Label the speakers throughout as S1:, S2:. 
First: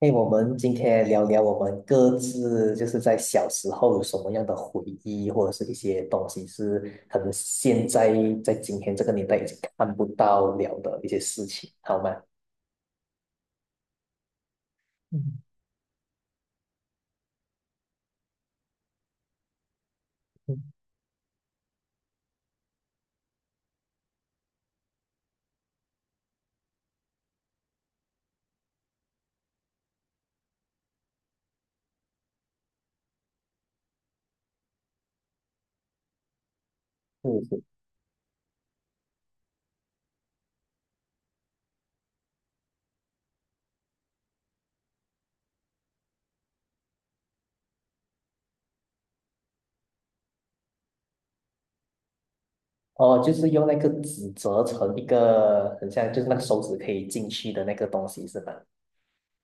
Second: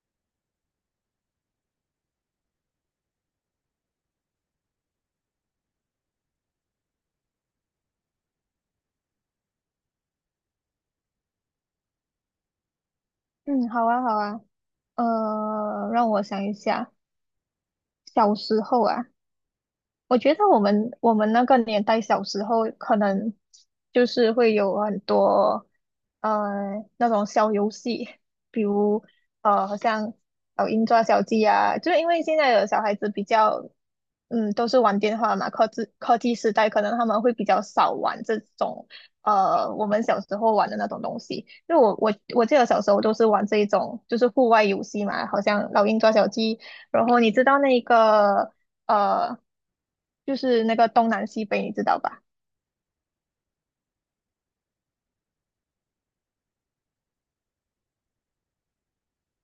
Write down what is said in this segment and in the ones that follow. S1: 哎，我们今天聊聊我们各自就是在小时候有什么样的回忆，或者是一些东西是可能现在在今天这个年代已经看不到了的一些事情，好吗？
S2: 嗯，好啊，好啊，
S1: 嗯
S2: 让我想一下。小时候啊，我觉得我
S1: 嗯
S2: 们我们那个年代小时候可能就是会有很多那种小游戏，比如好像老鹰抓小鸡啊。就是因为现在的小孩子比较都是玩电话嘛，科技时代可能他们会
S1: 是
S2: 比较
S1: 是。
S2: 少玩这种我们小时候玩的那种东西。因为我记得小时候都是玩这一种就是户外游戏嘛，好像老鹰抓小鸡。然后你知道那个呃，就是那个东南西北，你知道吧？
S1: 哦，就是用那个纸折成一个很像，就是那个手指可以进去的那个东西，是吧？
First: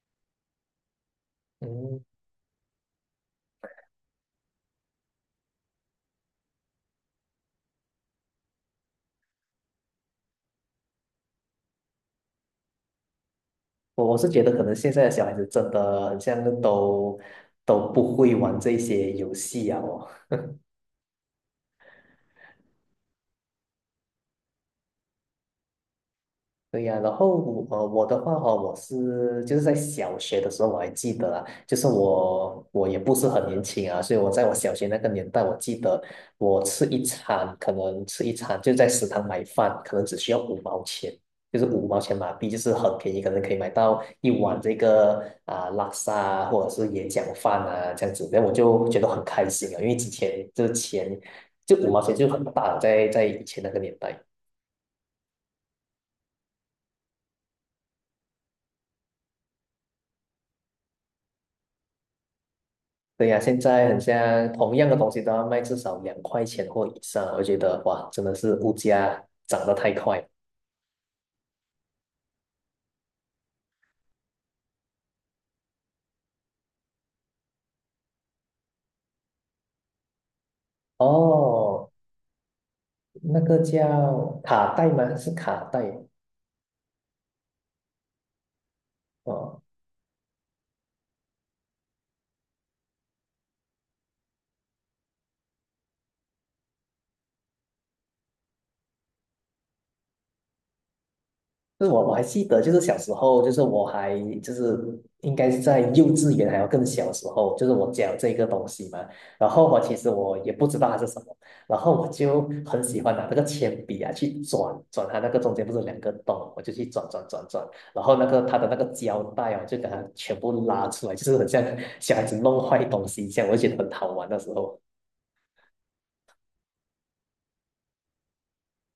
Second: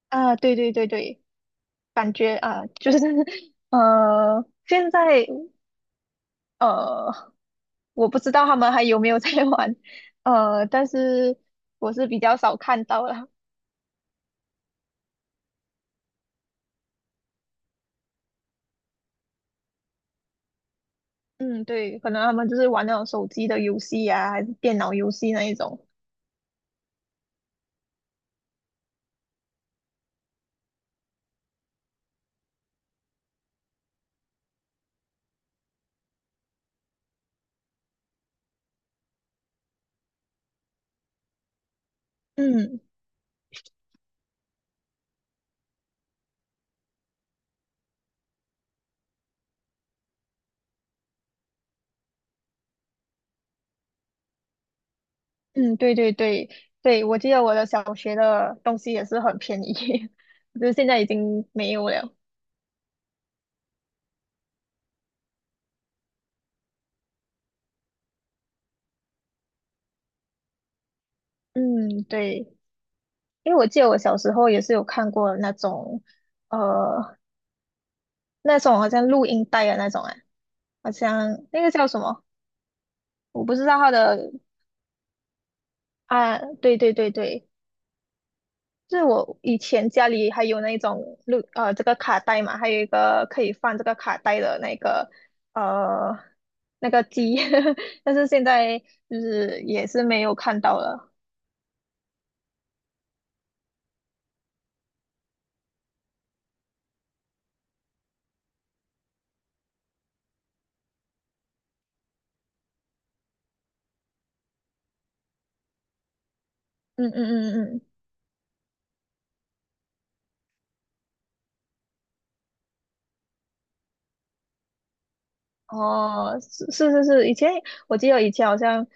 S2: 啊，对对对对，
S1: 嗯，
S2: 感觉啊，就是 现在呃，我不知道他们还有没有在 玩，但是我是比较少看到了。
S1: 我是觉得可能现在的小孩子真的很像都不会玩这些游戏啊，哦
S2: 嗯，对，可能他们就是玩那种手机的游戏呀，还是电脑游戏那一种。
S1: 对呀，然后我的话哦，我是就是在小学的时候我还记得啊，就是我也不是很年轻啊，所以我在我小学那个年代，我记得我吃一餐可能吃一餐就在食堂买饭，可能只需要五毛钱，就是五毛钱马币，就是
S2: 嗯
S1: 很便宜，可能可以买到一碗这个啊、拉萨啊或者是椰讲饭啊这样子，那我就觉得很开心啊，因为之前这钱就五毛钱就很大了，在以前那个年代。
S2: 嗯，对对对对，我记得我的小学的东西也是很便宜，就是现在已经没有了。
S1: 对呀，现在很像同样的东西都要卖至少两块钱或以上，我觉得哇，真的是物价涨得太快了。
S2: 嗯，对。因为我记得我小时候也是有看过那种，呃，那种好像录音带的那种啊，好像那个叫
S1: 哦，
S2: 什么，
S1: 那
S2: 我不
S1: 个
S2: 知道它的。
S1: 叫卡带吗？是卡带。
S2: 啊，对对对对，就是我以
S1: 哦，
S2: 前家里还有那种这个卡带嘛，还有一个可以放这个卡带的那个呃那个机，但是现在就是也是没有看到了。
S1: 就是我还记得，就是小时候，就是应该是在幼稚园还要更小时候，就是我教这个东西嘛，然后我其实也不知道它是什么，然后我就很喜欢拿那个铅笔啊去转转它，那个中间不是有两个洞，我就去转
S2: 嗯
S1: 转转
S2: 嗯
S1: 转，
S2: 嗯嗯。
S1: 然后那个它的那个胶带啊，就给它全部拉出来，就是很像小孩子弄坏东西一样，我就觉得很好玩的时候。
S2: 哦，是是是是，以前我记得以前好像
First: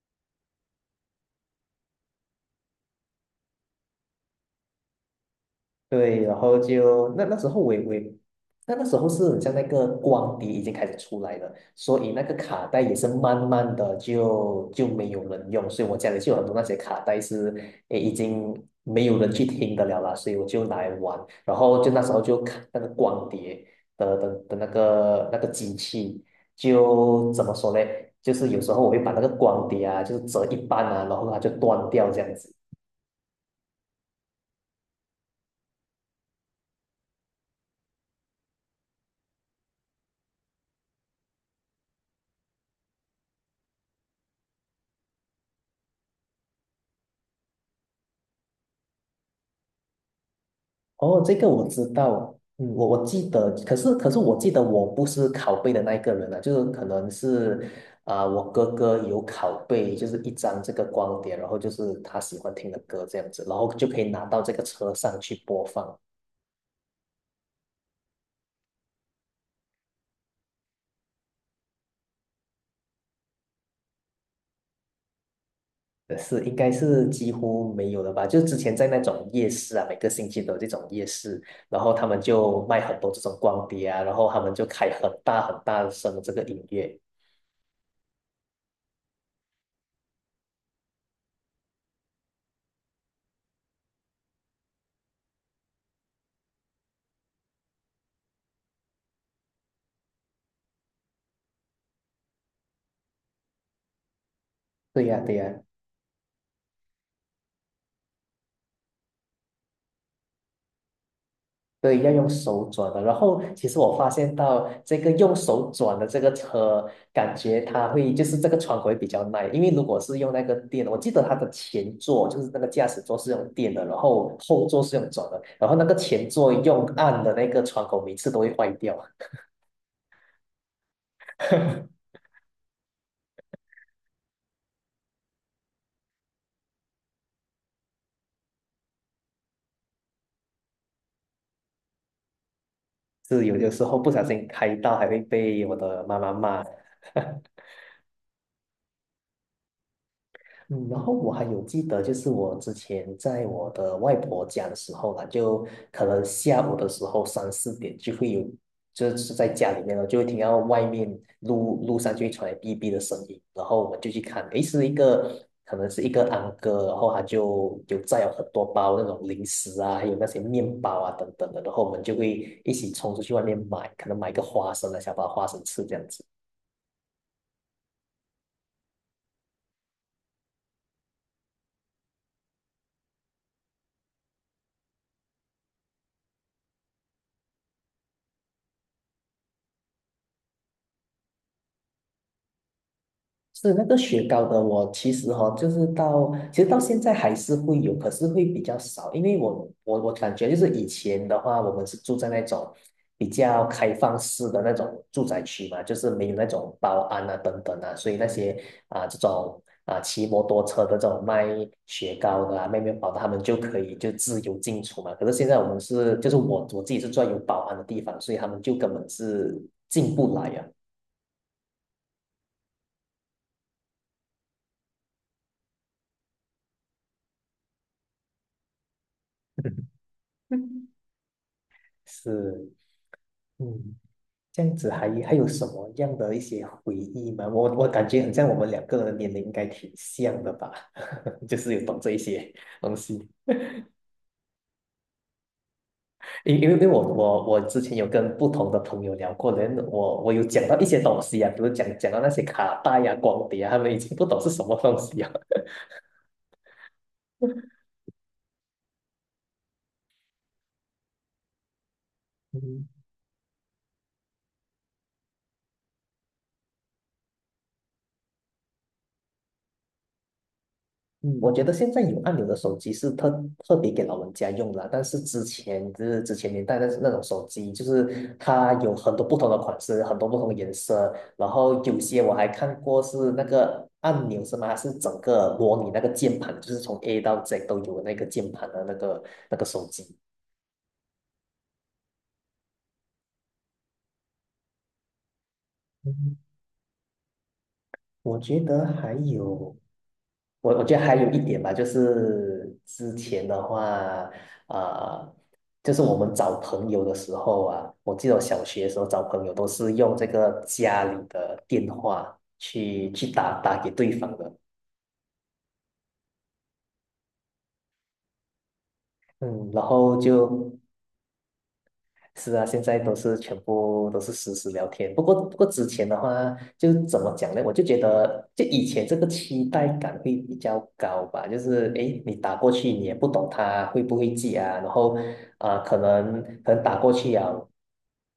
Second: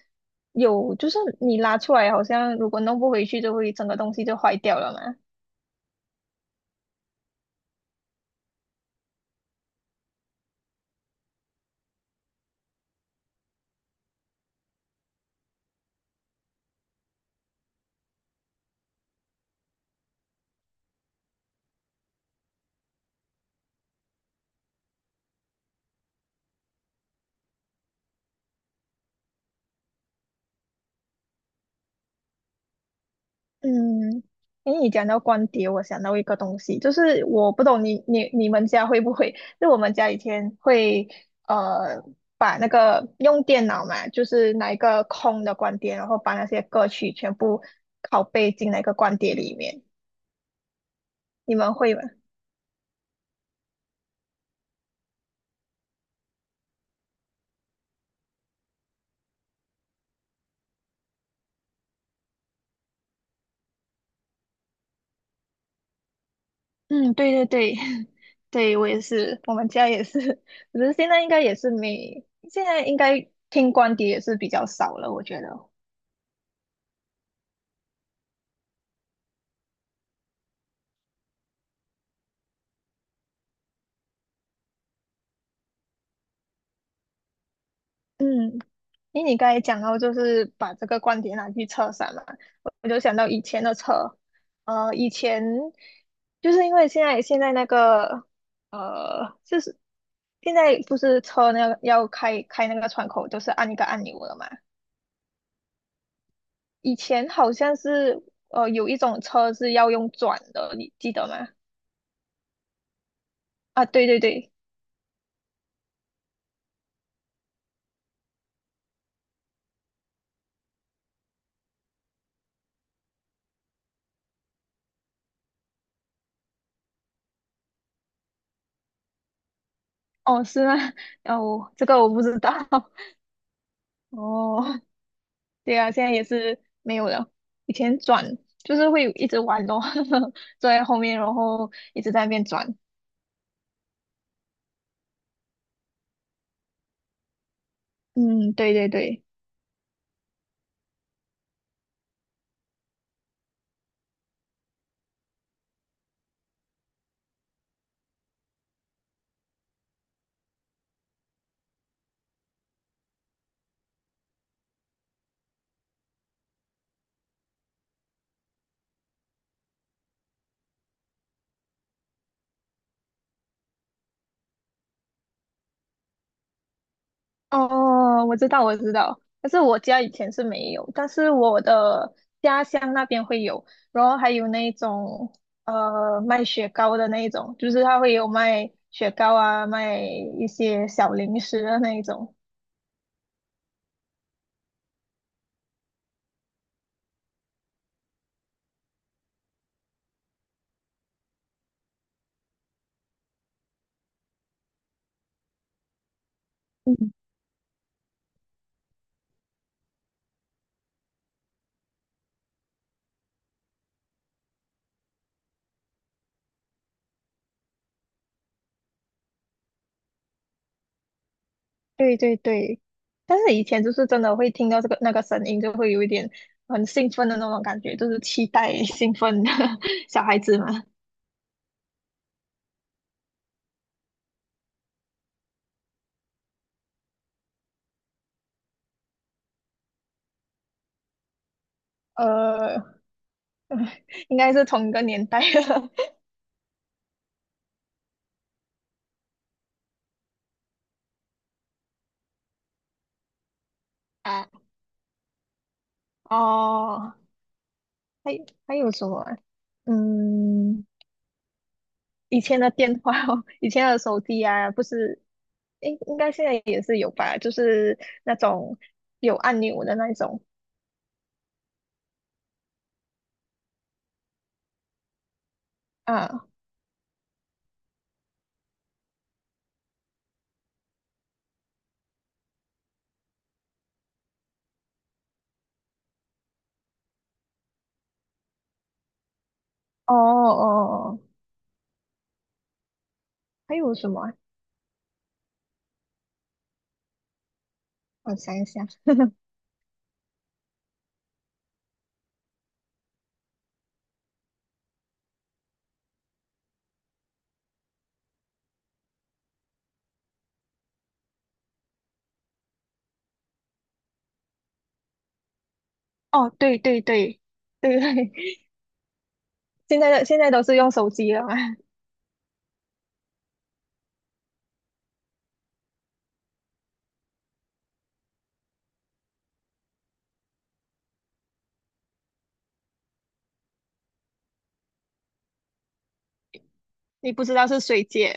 S2: 有，就是你拉出来，好像如果弄不回去，就会整个东西就坏掉了嘛。
S1: 对，然后就那时候是很像那个光碟已经开始出来了，所以那个卡带也是慢慢的就没有人用，所以我家里就有很多那些卡带是诶已经没有人去听的了啦，所以我就拿来玩，然后就那时候就看那个光碟的那个机器，就怎么说呢？就是有时候我会把那个光碟啊，就是折一半啊，然后它就断掉这样子。
S2: 嗯，因为你讲到光碟，我想到一个东西，就是我不懂你们家会不会？就我们家以前会呃把那个用电脑嘛，就是拿一个空的光碟，然后把那些歌曲全部拷贝进那个光碟里面，
S1: 哦，这个
S2: 你
S1: 我
S2: 们
S1: 知
S2: 会吗？
S1: 道，嗯，我记得，可是我记得我不是拷贝的那一个人啊，就是可能是啊、我哥哥有拷贝，就是一张这个光碟，然后就是他喜欢听的歌这样子，然后就可以拿到这个车上去播放。
S2: 嗯，对对对，对我也是，我们家也是，只是现在应该也是没，现在应该听光碟也是比较少了，我觉得。
S1: 呃，是应该是几乎没有了吧？就之前在那种夜市啊，每个星期都有这种夜市，然后他们就卖很多这种光碟啊，然后他们就开很大声的这个音乐。
S2: 嗯，因为你刚才讲到就是把这个光碟拿去车上嘛，我就想到以前的车。以前就是因为现在那个就是现在不是车那个要开那个窗口，就是按一个按钮了嘛。
S1: 对呀、对呀、
S2: 以前好像是有一种车是要用转的，你记得吗？
S1: 对，要用手转的。然后，其实
S2: 啊，
S1: 我
S2: 对
S1: 发
S2: 对
S1: 现
S2: 对。
S1: 到这个用手转的这个车，感觉它会就是这个窗口会比较耐，因为如果是用那个电，我记得它的前座就是那个驾驶座是用电的，然后后座是用转的，然后那个前座用按的那个窗口每次都会坏掉。
S2: 哦，是吗？哦，这个我 不知道。哦，对啊，现在也是没有了。以前转就是会一直玩咯，坐在后面，然后一直在那边转。
S1: 是有的时候不小心开到还会被我的妈妈骂。
S2: 嗯，对对对。
S1: 嗯，然后我还有记得，就是我之前在我的外婆家的时候啦，就可能下午的时候三四点就会有，就是在家里面呢，就会听到外面路上就会传来哔哔的声音，然后我们就去看，诶，是一个可能是一个安哥，然后他就有载有很多包那种零食啊，还有那些面包啊等等的，然后我们就会一起冲出去外面买，可能买个花生啊，想把花生吃这样子。
S2: 哦，我知道，我知道，但是我家以前是没有，但是我的家乡那边会有，然后还有那种卖雪糕的那一种，就是他会有卖雪糕啊，卖一些小零食的那一种。
S1: 是那个雪糕的，我其实哈、哦，就是其实到现在还是会有，可是会比较少，因为我我感觉就是以前的话，我们是住在那种比较开放式的那种住宅区嘛，就是没有那种保
S2: 嗯，
S1: 安啊等等啊，所以那些啊、这种啊、骑摩托车的这种卖雪糕的啊、卖面包的，他们就可以就自由进出嘛。可是现在我们是就是我自己是住在有保安的地方，所以他们就根本是进不来呀。
S2: 对对对，但是以前就是真的会听到这个那个声音，就会有一点很兴奋的那种感觉，就是期待 兴奋的 小孩子嘛。
S1: 是，嗯。这样子还有什么样的一些回忆吗？我感觉很像我们两个人的年龄应该挺像的吧，就是有懂这一些东
S2: 呃，
S1: 西。
S2: 应该是同一个年代的。
S1: 因为我之前有跟不同的朋友聊过，我有讲到一些东西啊，比如讲到那些卡带呀、光碟啊，他们已经 不懂
S2: 啊，
S1: 是什么东西啊。
S2: 哦。还还有什么啊。嗯，以前的
S1: 嗯
S2: 电话哦，以前的手机啊，不是，应该现在也是有吧？就是那种有按钮的那一种
S1: 嗯，我觉得现在有按钮的手机是特别给老人家用的，但是之
S2: 啊。
S1: 前年代的那种手机，就是它有很多不同的款式，很多不同的颜色，然后有些我还看过是那个按钮是吗？它是整个模拟那个键盘，就是从 A 到 Z 都有的那个键盘的那个手
S2: 哦
S1: 机。
S2: 哦，哦，还有什么啊？我
S1: 我
S2: 想
S1: 觉
S2: 一
S1: 得
S2: 想。
S1: 还 有，我我觉得还有一点吧，就是之前的话，呃，就是我们找朋友的时候啊，我记得我小学的时候找朋友都是用这个家里的电话去打给对方的。
S2: 哦，对对对对对，
S1: 嗯，然
S2: 现在
S1: 后
S2: 的现在都是
S1: 就
S2: 用手机了嘛？
S1: 是啊，现在都是全部都是实时聊天。不过，之前的话，就怎么讲呢？我就觉得，就以前这个期待感会比较高吧。就是，诶，你打过去，你也不懂他会不会记啊。然后，啊、可能打过
S2: 你
S1: 去
S2: 不
S1: 啊，
S2: 知道是谁接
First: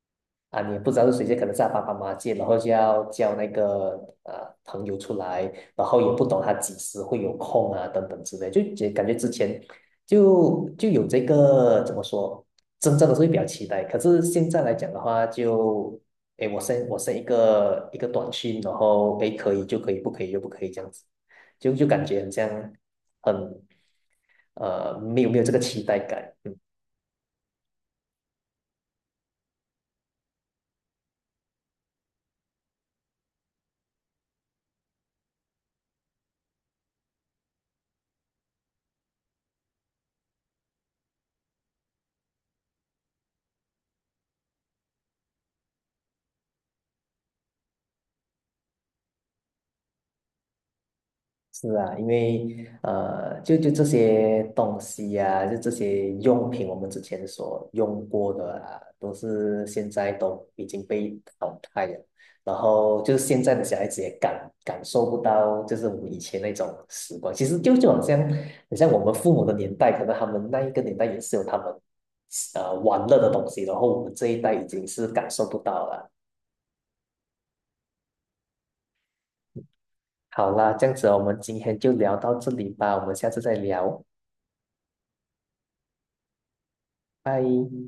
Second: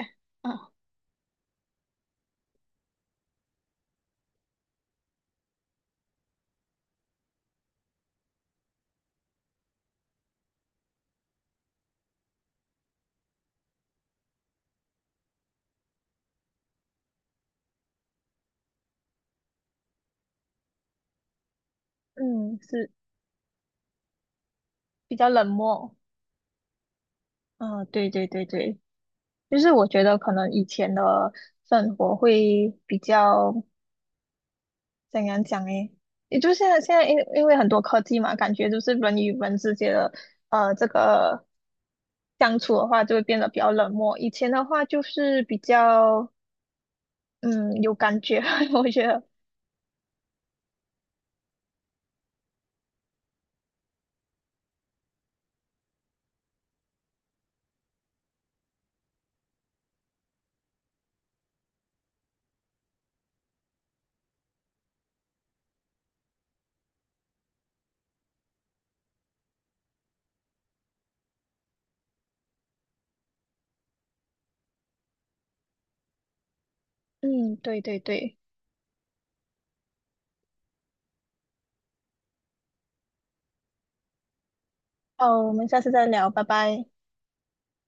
S1: 啊，
S2: 啊？
S1: 你不知道是谁借，可能是他爸爸妈妈借，然后就要叫那个呃朋友出来，然后也不懂他几时会有空啊，等等之类，就感觉之前就有这个怎么说，真正的是会比较期待，可是现在来讲的话就，诶，我 一个短信，然后诶可以就可以，不可以就不可以这样子，就感觉很
S2: 嗯，
S1: 像
S2: 是
S1: 很
S2: 比
S1: 没有
S2: 较
S1: 没有
S2: 冷
S1: 这个期
S2: 漠。
S1: 待感，
S2: 啊，对对对对，就是我觉得可能以前的生活会比较。怎样讲诶？也就现在因为很多科技嘛，感觉就是人与人之间的这个相处的话，就会变得比较冷漠。以前的话就是比较嗯有感觉，我觉得。
S1: 是啊，因为，就这些东西呀、就这些用品，我们之前所用过的啊，都是现在都已经被淘汰了。然后就是现在的小孩子也感受不到，就是我们以前那种时光。其实就好像，很像我们父母的年代，可能他们那一个年代也是有他们玩乐的东西，然后我们这一代已经是感受不到了。
S2: 嗯，对对对。
S1: 好啦，这样子我们今天就聊到这里吧，我们下次再聊，
S2: 哦，我们下次再聊，拜拜。
S1: 拜。